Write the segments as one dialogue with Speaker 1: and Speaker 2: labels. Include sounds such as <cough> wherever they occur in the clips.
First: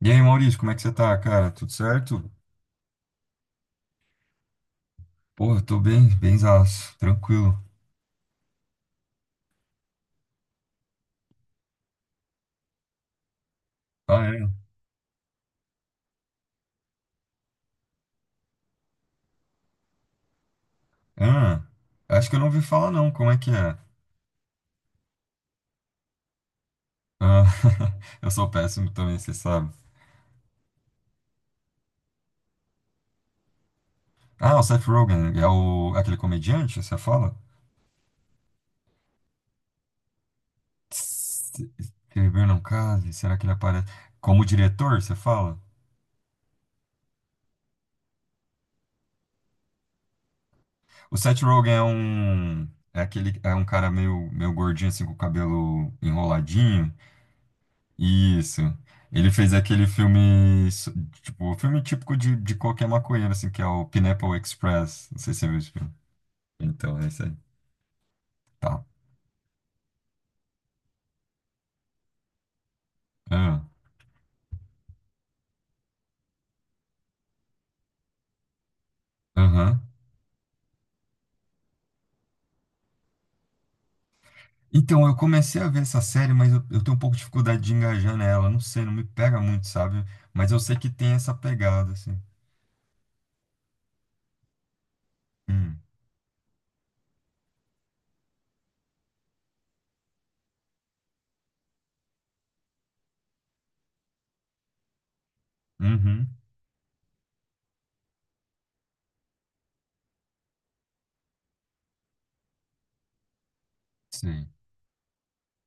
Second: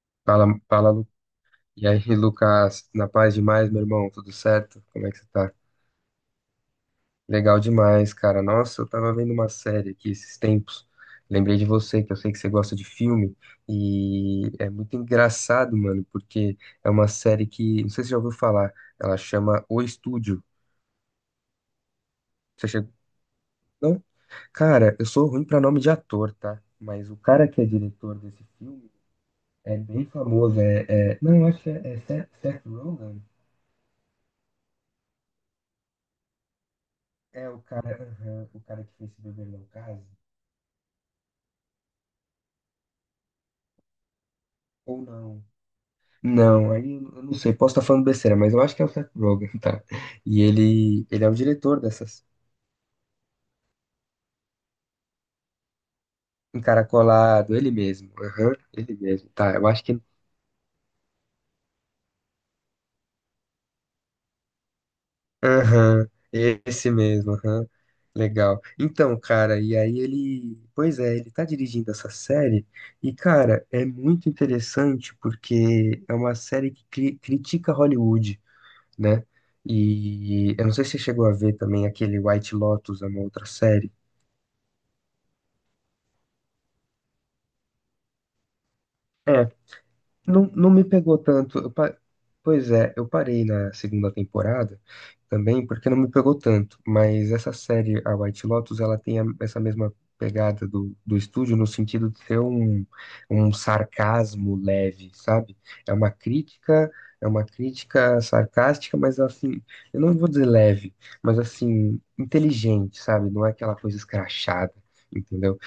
Speaker 1: E aí,
Speaker 2: Fala,
Speaker 1: Maurício, como é que você
Speaker 2: fala, Lu-
Speaker 1: tá, cara? Tudo
Speaker 2: e aí,
Speaker 1: certo?
Speaker 2: Lucas, na paz demais, meu irmão, tudo certo? Como é que você tá?
Speaker 1: Porra, tô bem, benzaço, tranquilo.
Speaker 2: Legal demais, cara. Nossa, eu tava vendo uma série aqui esses tempos. Lembrei de você, que eu sei que você gosta de filme,
Speaker 1: Ah, é?
Speaker 2: e é muito engraçado, mano, porque é uma série que, não sei se você já ouviu falar, ela chama O Estúdio.
Speaker 1: Ah, acho que eu não ouvi
Speaker 2: Você
Speaker 1: falar
Speaker 2: chegou?
Speaker 1: não, como é que é?
Speaker 2: Não? Cara, eu sou ruim pra nome de ator, tá? Mas o
Speaker 1: Ah,
Speaker 2: cara que é
Speaker 1: <laughs>
Speaker 2: diretor
Speaker 1: eu
Speaker 2: desse
Speaker 1: sou
Speaker 2: filme
Speaker 1: péssimo também, você sabe.
Speaker 2: é bem famoso, não, eu acho que é, é Seth Rogen.
Speaker 1: Ah, o Seth Rogen, é o, aquele comediante, você fala?
Speaker 2: É o cara, aham, o cara que fez Se Beber Não Case?
Speaker 1: Se Beber não case, será que ele aparece? Como diretor,
Speaker 2: Ou
Speaker 1: você
Speaker 2: não?
Speaker 1: fala?
Speaker 2: Não, aí eu não sei, posso estar falando besteira, mas eu acho que é o Seth Rogen, tá? E ele,
Speaker 1: O
Speaker 2: ele é o
Speaker 1: Seth Rogen
Speaker 2: diretor
Speaker 1: é
Speaker 2: dessas.
Speaker 1: um, é aquele, é um cara meio, meio gordinho, assim, com o cabelo enroladinho.
Speaker 2: Encaracolado, ele mesmo. Aham,
Speaker 1: Isso.
Speaker 2: ele mesmo.
Speaker 1: Ele fez
Speaker 2: Tá, eu acho
Speaker 1: aquele
Speaker 2: que.
Speaker 1: filme, tipo, o filme típico de qualquer maconheiro, assim, que é o Pineapple Express. Não sei se você viu esse filme.
Speaker 2: Aham, esse
Speaker 1: Então, é isso aí.
Speaker 2: mesmo, aham. Legal.
Speaker 1: Tá.
Speaker 2: Então, cara, e aí ele. Pois é, ele tá dirigindo essa série, e,
Speaker 1: Ah,
Speaker 2: cara, é muito interessante porque é uma série que critica Hollywood, né?
Speaker 1: aham.
Speaker 2: E eu não sei se você chegou a ver também aquele White Lotus, é uma outra série.
Speaker 1: Então, eu comecei a ver essa série, mas eu tenho um pouco de dificuldade de engajar nela. Não sei, não me pega
Speaker 2: É,
Speaker 1: muito, sabe?
Speaker 2: não,
Speaker 1: Mas eu
Speaker 2: não
Speaker 1: sei
Speaker 2: me
Speaker 1: que tem
Speaker 2: pegou
Speaker 1: essa
Speaker 2: tanto.
Speaker 1: pegada, assim.
Speaker 2: Pois é, eu parei na segunda temporada também
Speaker 1: Hum.
Speaker 2: porque não me pegou tanto. Mas essa série, a White Lotus, ela tem essa mesma pegada do, do estúdio no sentido de ter um, um sarcasmo leve, sabe? É uma
Speaker 1: Uhum.
Speaker 2: crítica, é uma crítica sarcástica, mas assim, eu não vou dizer leve, mas assim, inteligente, sabe? Não é aquela coisa
Speaker 1: Sim.
Speaker 2: escrachada, entendeu?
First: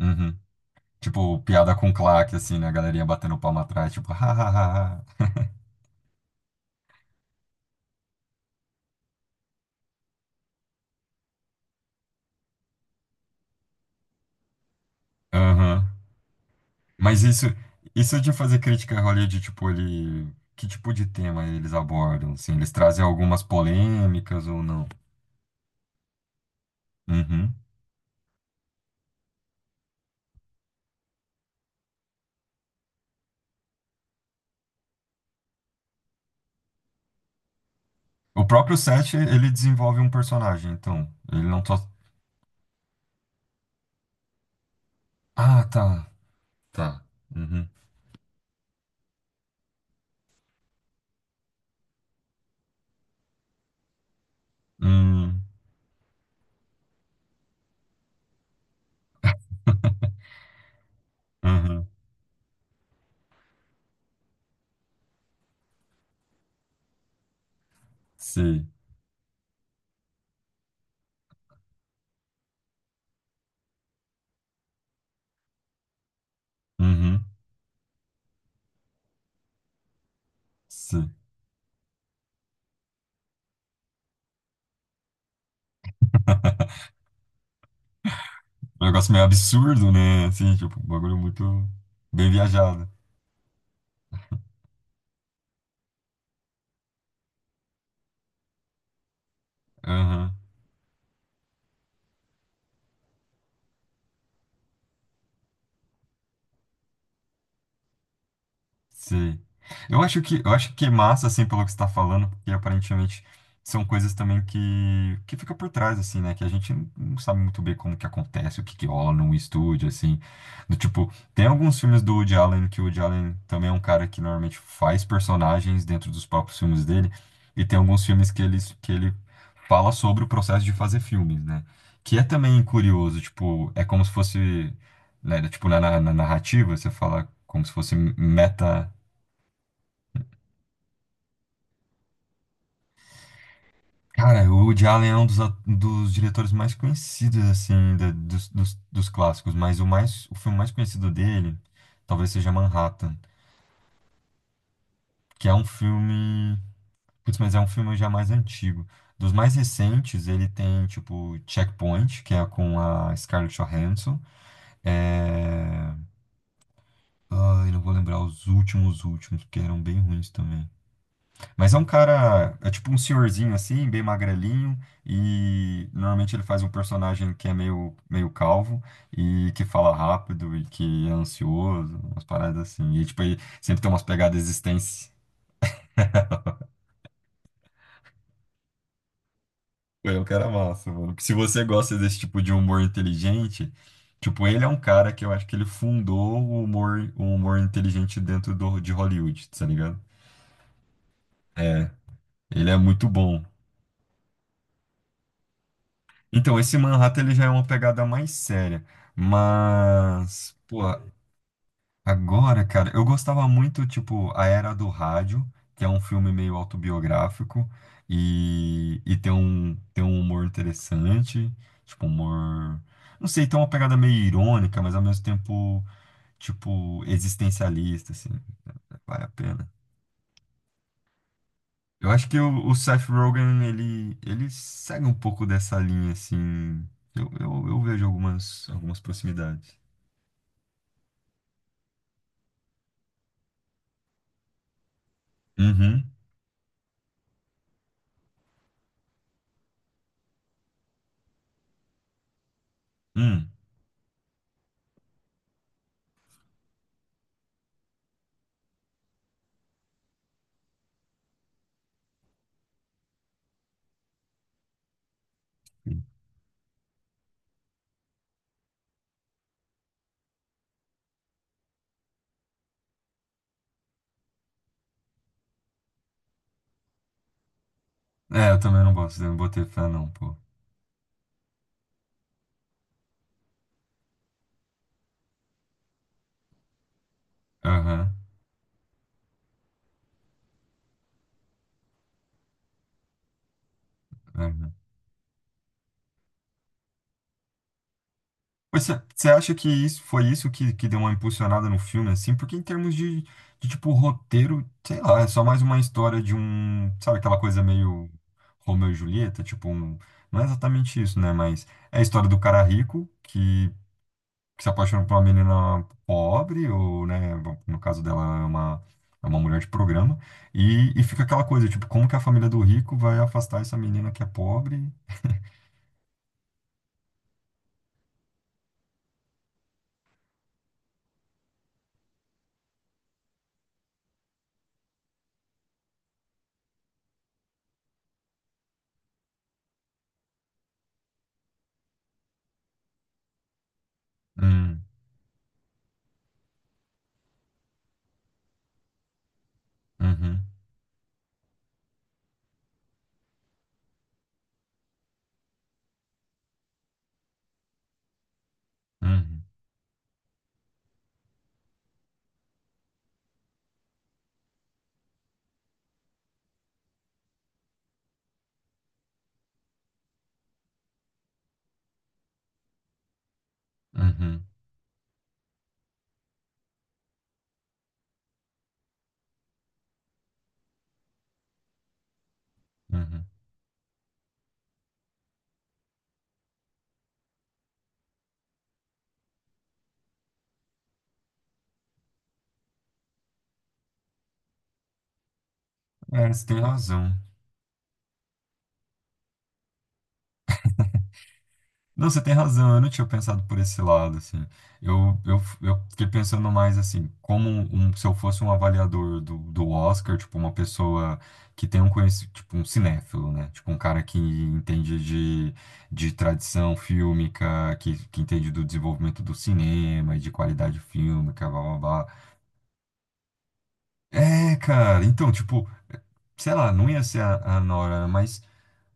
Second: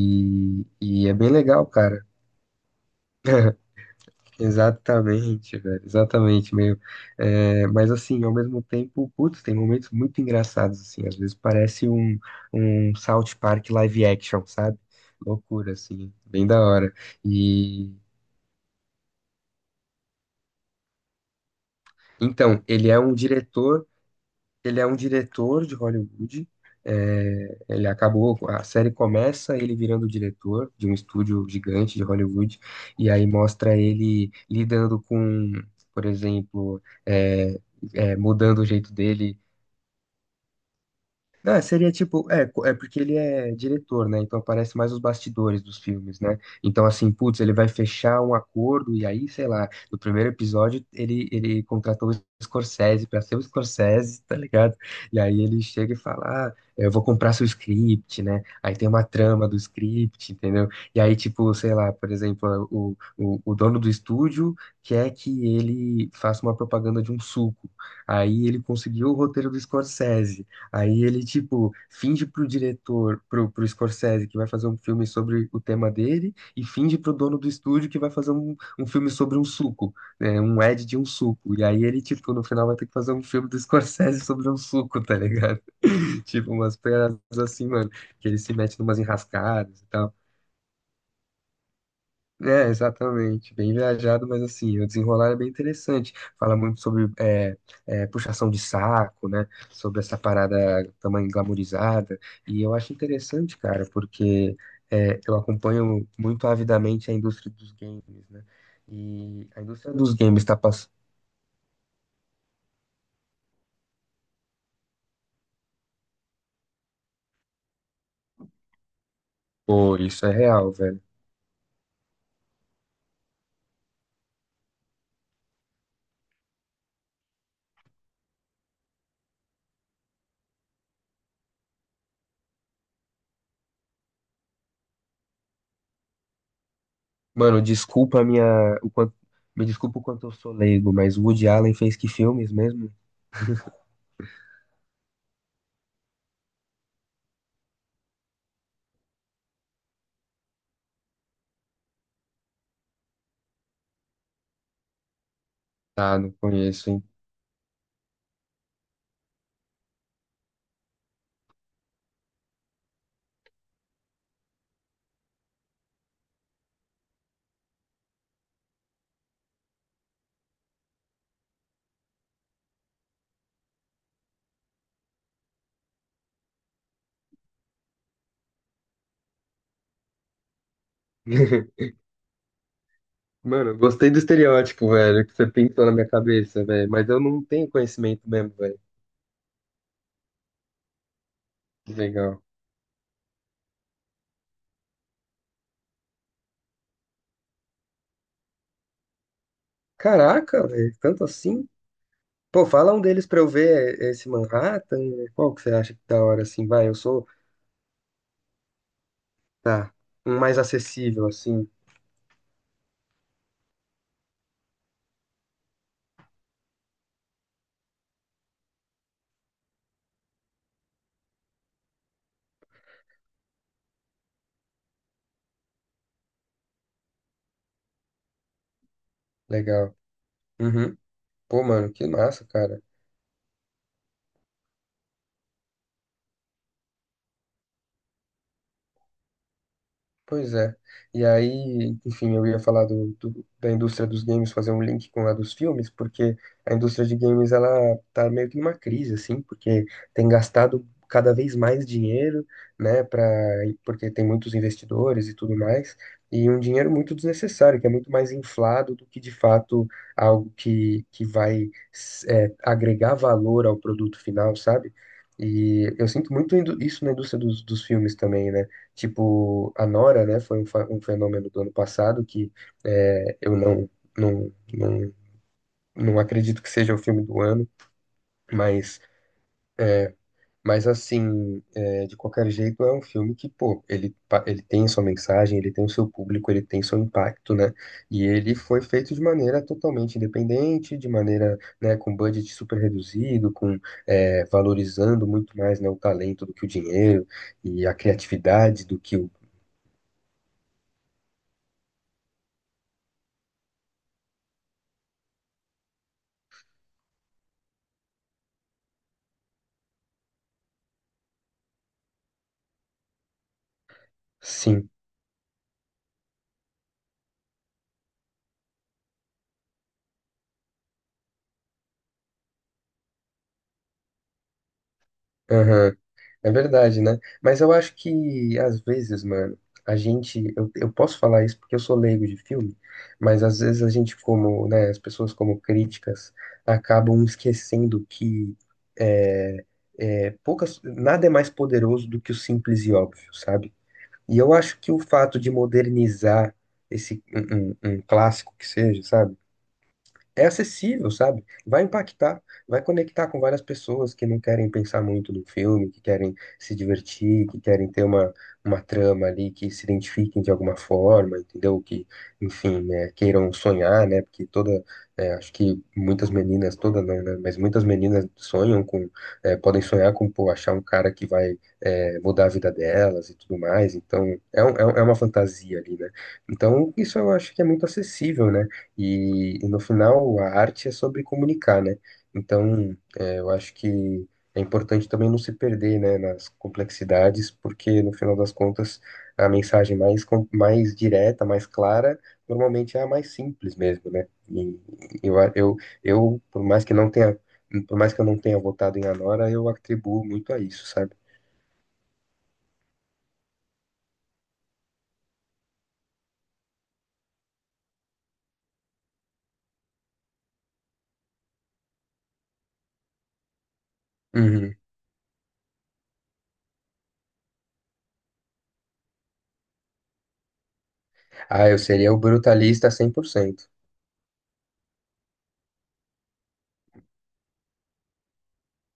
Speaker 1: Uhum.
Speaker 2: e é bem
Speaker 1: Tipo,
Speaker 2: legal,
Speaker 1: piada com
Speaker 2: cara.
Speaker 1: claque, assim, né? A galerinha batendo palma atrás, tipo, <laughs> ha, ha, ha, ha.
Speaker 2: Exatamente, velho, exatamente, meio. É, mas assim, ao mesmo tempo, putz, tem momentos muito engraçados, assim, às vezes parece um, um South Park live action, sabe? Loucura,
Speaker 1: Aham.
Speaker 2: assim, bem da hora.
Speaker 1: Mas isso,
Speaker 2: E
Speaker 1: isso de fazer crítica a Hollywood, tipo, ele, que tipo de tema eles abordam, assim,
Speaker 2: então,
Speaker 1: eles
Speaker 2: ele é
Speaker 1: trazem
Speaker 2: um
Speaker 1: algumas
Speaker 2: diretor.
Speaker 1: polêmicas ou
Speaker 2: Ele
Speaker 1: não?
Speaker 2: é um diretor de Hollywood.
Speaker 1: Uhum.
Speaker 2: É, ele acabou, a série começa ele virando diretor de um estúdio gigante de Hollywood, e aí mostra ele lidando com, por exemplo,
Speaker 1: O
Speaker 2: mudando o
Speaker 1: próprio
Speaker 2: jeito
Speaker 1: Seth,
Speaker 2: dele.
Speaker 1: ele desenvolve um personagem, então, ele
Speaker 2: Ah,
Speaker 1: não só...
Speaker 2: seria tipo, é, é porque ele é diretor, né? Então aparece mais os bastidores
Speaker 1: Ah,
Speaker 2: dos
Speaker 1: tá,
Speaker 2: filmes, né? Então,
Speaker 1: tá.
Speaker 2: assim, putz, ele vai
Speaker 1: Uhum.
Speaker 2: fechar um acordo e aí, sei lá, no primeiro episódio ele contratou o Scorsese pra ser o Scorsese, tá ligado? E aí
Speaker 1: Hum,
Speaker 2: ele chega e fala, ah, eu vou comprar seu script, né? Aí tem uma trama do script, entendeu? E aí, tipo, sei
Speaker 1: uhum.
Speaker 2: lá, por exemplo, o dono do estúdio quer que ele faça uma propaganda de um suco. Aí ele
Speaker 1: Sei.
Speaker 2: conseguiu o roteiro do Scorsese. Aí ele, tipo, finge pro diretor, pro Scorsese, que vai fazer um filme sobre o tema dele, e finge pro
Speaker 1: Uhum.
Speaker 2: dono do estúdio que vai fazer um, um filme sobre um suco, né? Um ad de um
Speaker 1: Sei.
Speaker 2: suco. E aí ele, tipo, no final vai ter que fazer um filme do <laughs> Scorsese sobre um suco, tá ligado? <laughs> Tipo, umas peças assim, mano, que ele se mete
Speaker 1: É um
Speaker 2: numas
Speaker 1: negócio meio
Speaker 2: enrascadas e
Speaker 1: absurdo,
Speaker 2: tal.
Speaker 1: né? Assim, tipo, um bagulho muito bem
Speaker 2: É,
Speaker 1: viajado.
Speaker 2: exatamente. Bem viajado, mas assim, o desenrolar é bem interessante. Fala muito sobre é, puxação de saco, né? Sobre essa
Speaker 1: Uhum.
Speaker 2: parada também glamourizada. E eu acho interessante, cara, porque é, eu acompanho muito avidamente a indústria dos games, né?
Speaker 1: Sim.
Speaker 2: E a indústria
Speaker 1: Eu
Speaker 2: dos
Speaker 1: acho que
Speaker 2: games
Speaker 1: eu
Speaker 2: tá
Speaker 1: acho que
Speaker 2: passando
Speaker 1: é massa assim pelo que você está falando, porque aparentemente são coisas também que fica por trás assim, né, que a gente não sabe muito bem como que acontece, o que que rola num estúdio
Speaker 2: por
Speaker 1: assim,
Speaker 2: isso, é real,
Speaker 1: do
Speaker 2: velho.
Speaker 1: tipo, tem alguns filmes do Woody Allen que o Woody Allen também é um cara que normalmente faz personagens dentro dos próprios filmes dele, e tem alguns filmes que ele fala sobre o processo de fazer filmes, né? Que é também curioso, tipo, é como se fosse né, tipo, na narrativa, você fala
Speaker 2: Mano,
Speaker 1: como se fosse
Speaker 2: desculpa a minha. O
Speaker 1: meta.
Speaker 2: quanto, me desculpa o quanto eu sou leigo, mas o Woody Allen fez que filmes mesmo?
Speaker 1: Cara, o Woody Allen é um dos, dos diretores mais conhecidos, assim, dos clássicos, mas o mais, o filme mais conhecido dele talvez seja Manhattan, que é um
Speaker 2: Tá, não
Speaker 1: filme,
Speaker 2: conheço, hein?
Speaker 1: putz, mas é um filme já mais antigo. Dos mais recentes, ele tem, tipo, Checkpoint, que é com a Scarlett Johansson. É... Ai, não vou lembrar os últimos, porque eram bem ruins também. Mas é um cara, é tipo um senhorzinho assim, bem magrelinho, e normalmente ele faz um personagem que é meio, meio calvo e que fala rápido e que é
Speaker 2: <laughs>
Speaker 1: ansioso, umas paradas assim. E tipo, ele
Speaker 2: Mano,
Speaker 1: sempre tem umas
Speaker 2: gostei do
Speaker 1: pegadas
Speaker 2: estereótipo,
Speaker 1: existências.
Speaker 2: velho, que você pintou na minha cabeça, velho. Mas eu não tenho conhecimento mesmo, velho.
Speaker 1: Pô, é um cara massa, mano. Porque se você
Speaker 2: Que
Speaker 1: gosta desse tipo
Speaker 2: legal.
Speaker 1: de humor inteligente, tipo, ele é um cara que eu acho que ele fundou o humor inteligente dentro do, de Hollywood, tá ligado?
Speaker 2: Caraca, velho, tanto assim? Pô,
Speaker 1: Ele é
Speaker 2: fala um
Speaker 1: muito
Speaker 2: deles pra
Speaker 1: bom.
Speaker 2: eu ver é, esse Manhattan, né? Qual que você acha que da hora,
Speaker 1: Então,
Speaker 2: assim?
Speaker 1: esse
Speaker 2: Vai, eu
Speaker 1: Manhattan
Speaker 2: sou.
Speaker 1: ele já é uma pegada mais séria.
Speaker 2: Tá. Um
Speaker 1: Mas,
Speaker 2: mais
Speaker 1: pô,
Speaker 2: acessível, assim.
Speaker 1: agora, cara, eu gostava muito, tipo, A Era do Rádio, que é um filme meio autobiográfico e, e tem um humor interessante, tipo, humor. Não sei, tem uma pegada meio irônica, mas ao mesmo tempo, tipo, existencialista, assim, vale a pena.
Speaker 2: Legal. Uhum. Pô, mano, que
Speaker 1: Eu acho que
Speaker 2: massa,
Speaker 1: o
Speaker 2: cara.
Speaker 1: Seth Rogen, ele segue um pouco dessa linha, assim. Eu vejo algumas, algumas proximidades.
Speaker 2: Pois é. E aí, enfim, eu ia falar do, da indústria dos games, fazer um link com a dos filmes,
Speaker 1: Uhum.
Speaker 2: porque a indústria de games, ela tá meio que numa crise, assim, porque tem gastado cada vez mais dinheiro, né, pra,
Speaker 1: Hum.
Speaker 2: porque tem muitos investidores e tudo mais, e um dinheiro muito desnecessário, que é muito mais inflado do que, de fato, algo que vai, é, agregar valor ao produto final, sabe? E eu sinto muito isso na indústria dos, dos filmes também, né? Tipo, a Nora, né, foi um, um fenômeno do ano passado que é, eu não, não, não, não acredito que seja o filme do ano,
Speaker 1: É, eu também não
Speaker 2: mas,
Speaker 1: gosto, eu não botei fé, não, pô.
Speaker 2: mas assim, é, de qualquer jeito, é um filme que, pô, ele, ele tem sua mensagem, ele tem o seu público, ele tem seu impacto, né?
Speaker 1: Aham.
Speaker 2: E ele foi feito de maneira totalmente independente, de maneira, né, com budget super reduzido, com, é,
Speaker 1: Uhum.
Speaker 2: valorizando muito mais, né, o talento do que o dinheiro e a criatividade
Speaker 1: Mas
Speaker 2: do que
Speaker 1: você
Speaker 2: o.
Speaker 1: acha que isso foi isso que deu uma impulsionada no filme, assim? Porque em termos de, tipo, roteiro, sei lá, é só mais uma história de um, sabe, aquela coisa meio Romeu e Julieta, tipo, não é exatamente isso, né? Mas é a história do cara rico que se
Speaker 2: Sim.
Speaker 1: apaixona por uma menina pobre, ou, né, bom, no caso dela é uma mulher de programa, e fica aquela coisa, tipo, como que a família do rico vai afastar essa menina que é pobre?
Speaker 2: Aham. É verdade, né? Mas eu acho que, às vezes, mano, a gente. Eu posso falar isso porque eu sou leigo de filme, mas às vezes a gente, como, né, as pessoas como críticas, acabam esquecendo que é, é, poucas, nada é mais poderoso do que o simples e óbvio, sabe? E eu acho
Speaker 1: Hum,
Speaker 2: que o fato de modernizar esse um, um clássico que seja, sabe?
Speaker 1: uhum,
Speaker 2: É acessível, sabe? Vai impactar, vai conectar com várias pessoas que não querem pensar muito no filme, que querem se divertir, que querem ter uma trama
Speaker 1: uhum,
Speaker 2: ali, que se identifiquem de alguma forma, entendeu? Que, enfim, né, queiram sonhar, né? Porque toda, é, acho que muitas meninas, toda não, né? Mas muitas meninas sonham com, é, podem sonhar com, pô, achar um cara que vai, é, mudar a vida delas e tudo mais. Então,
Speaker 1: uhum,
Speaker 2: é, é é uma fantasia ali, né? Então, isso eu acho que é muito acessível, né? E no final, a arte é sobre comunicar, né? Então,
Speaker 1: uhum.
Speaker 2: é, eu acho que é importante também não se perder, né, nas complexidades, porque no final das contas, a mensagem mais, mais direta, mais clara, normalmente é a mais simples mesmo, né? E eu,
Speaker 1: É,
Speaker 2: eu,
Speaker 1: você tem
Speaker 2: por mais que não
Speaker 1: razão.
Speaker 2: tenha, por mais que eu não tenha votado em Anora, eu atribuo muito a isso, sabe?
Speaker 1: Não, você tem razão, eu não tinha pensado por esse lado, assim. Eu fiquei pensando mais, assim, como um, se eu fosse um avaliador do Oscar, tipo, uma pessoa que tem um conhecimento, tipo, um cinéfilo, né? Tipo, um cara que
Speaker 2: Uhum.
Speaker 1: entende de tradição fílmica, que entende do desenvolvimento do cinema e de qualidade fílmica, blá,
Speaker 2: Ah,
Speaker 1: blá,
Speaker 2: eu
Speaker 1: blá.
Speaker 2: seria o brutalista 100%.
Speaker 1: É, cara, então, tipo, sei lá, não ia ser a Nora, mas...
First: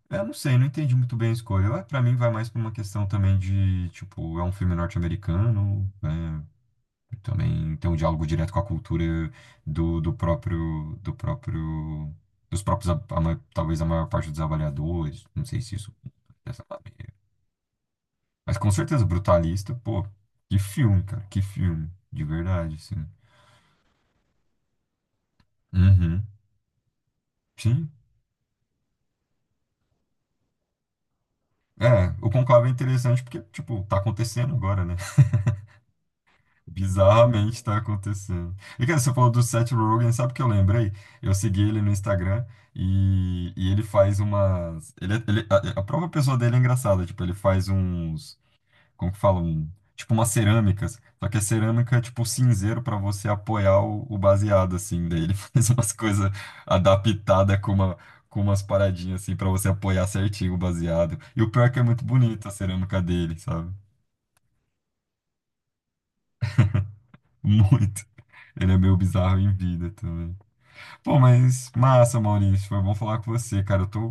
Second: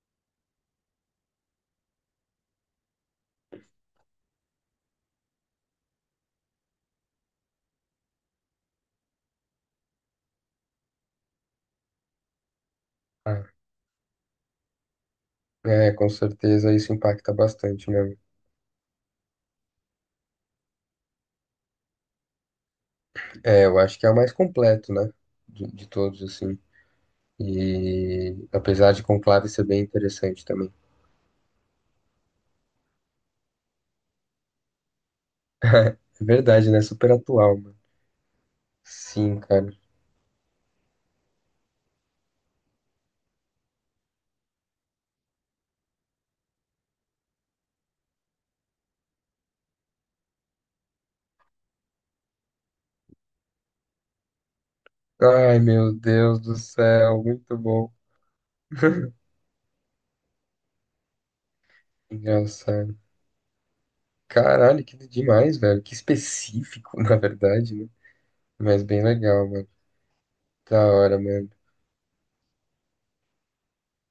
Speaker 1: Eu não sei, não entendi muito bem a escolha. Eu, pra mim vai mais pra uma questão também de, tipo, é um filme norte-americano, né? Também tem um diálogo direto com a cultura do, do próprio, dos próprios,
Speaker 2: Ah,
Speaker 1: talvez a maior parte dos avaliadores, não sei se isso,
Speaker 2: é, com
Speaker 1: dessa
Speaker 2: certeza isso
Speaker 1: maneira.
Speaker 2: impacta bastante, né?
Speaker 1: Mas com certeza, Brutalista, pô, que filme, cara, que filme, de verdade, assim.
Speaker 2: É, eu acho que é o mais completo, né? De todos,
Speaker 1: Uhum,
Speaker 2: assim.
Speaker 1: sim.
Speaker 2: E apesar de Conclave ser bem interessante também.
Speaker 1: É, o Conclave é interessante porque, tipo, tá acontecendo agora, né?
Speaker 2: É verdade, né? Super atual,
Speaker 1: Bizarramente tá
Speaker 2: mano.
Speaker 1: acontecendo. E cara, você falou
Speaker 2: Sim,
Speaker 1: do Seth
Speaker 2: cara.
Speaker 1: Rogen, sabe o que eu lembrei? Eu segui ele no Instagram e ele faz umas. Ele, é, a própria pessoa dele é engraçada, tipo, ele faz uns. Como que fala? Um, tipo, umas cerâmicas. Só que a cerâmica é tipo cinzeiro pra você apoiar o baseado, assim. Daí ele <laughs>
Speaker 2: Ai,
Speaker 1: faz umas
Speaker 2: meu
Speaker 1: coisas
Speaker 2: Deus do céu, muito
Speaker 1: adaptadas com
Speaker 2: bom.
Speaker 1: uma. Com umas paradinhas assim pra você apoiar certinho o baseado. E o pior é que é muito bonito a
Speaker 2: Engraçado.
Speaker 1: cerâmica dele, sabe?
Speaker 2: Caralho, que demais, velho. Que específico, <laughs> na
Speaker 1: <laughs>
Speaker 2: verdade, né?
Speaker 1: Muito. Ele é
Speaker 2: Mas
Speaker 1: meio
Speaker 2: bem
Speaker 1: bizarro
Speaker 2: legal,
Speaker 1: em
Speaker 2: mano.
Speaker 1: vida também.
Speaker 2: Da hora,
Speaker 1: Pô,
Speaker 2: mano.
Speaker 1: mas massa, Maurício. Foi bom falar com você, cara.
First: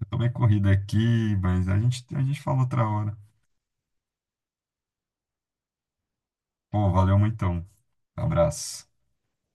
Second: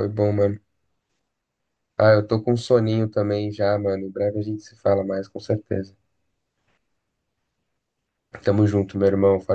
Speaker 1: Eu tô
Speaker 2: bom,
Speaker 1: meio
Speaker 2: mano.
Speaker 1: corrido aqui, mas
Speaker 2: Ah,
Speaker 1: a
Speaker 2: eu tô
Speaker 1: gente
Speaker 2: com
Speaker 1: fala outra
Speaker 2: soninho
Speaker 1: hora.
Speaker 2: também já, mano. Em breve a gente se fala mais, com certeza.
Speaker 1: Pô, valeu muito. Então.
Speaker 2: Tamo
Speaker 1: Abraço.
Speaker 2: junto, meu irmão.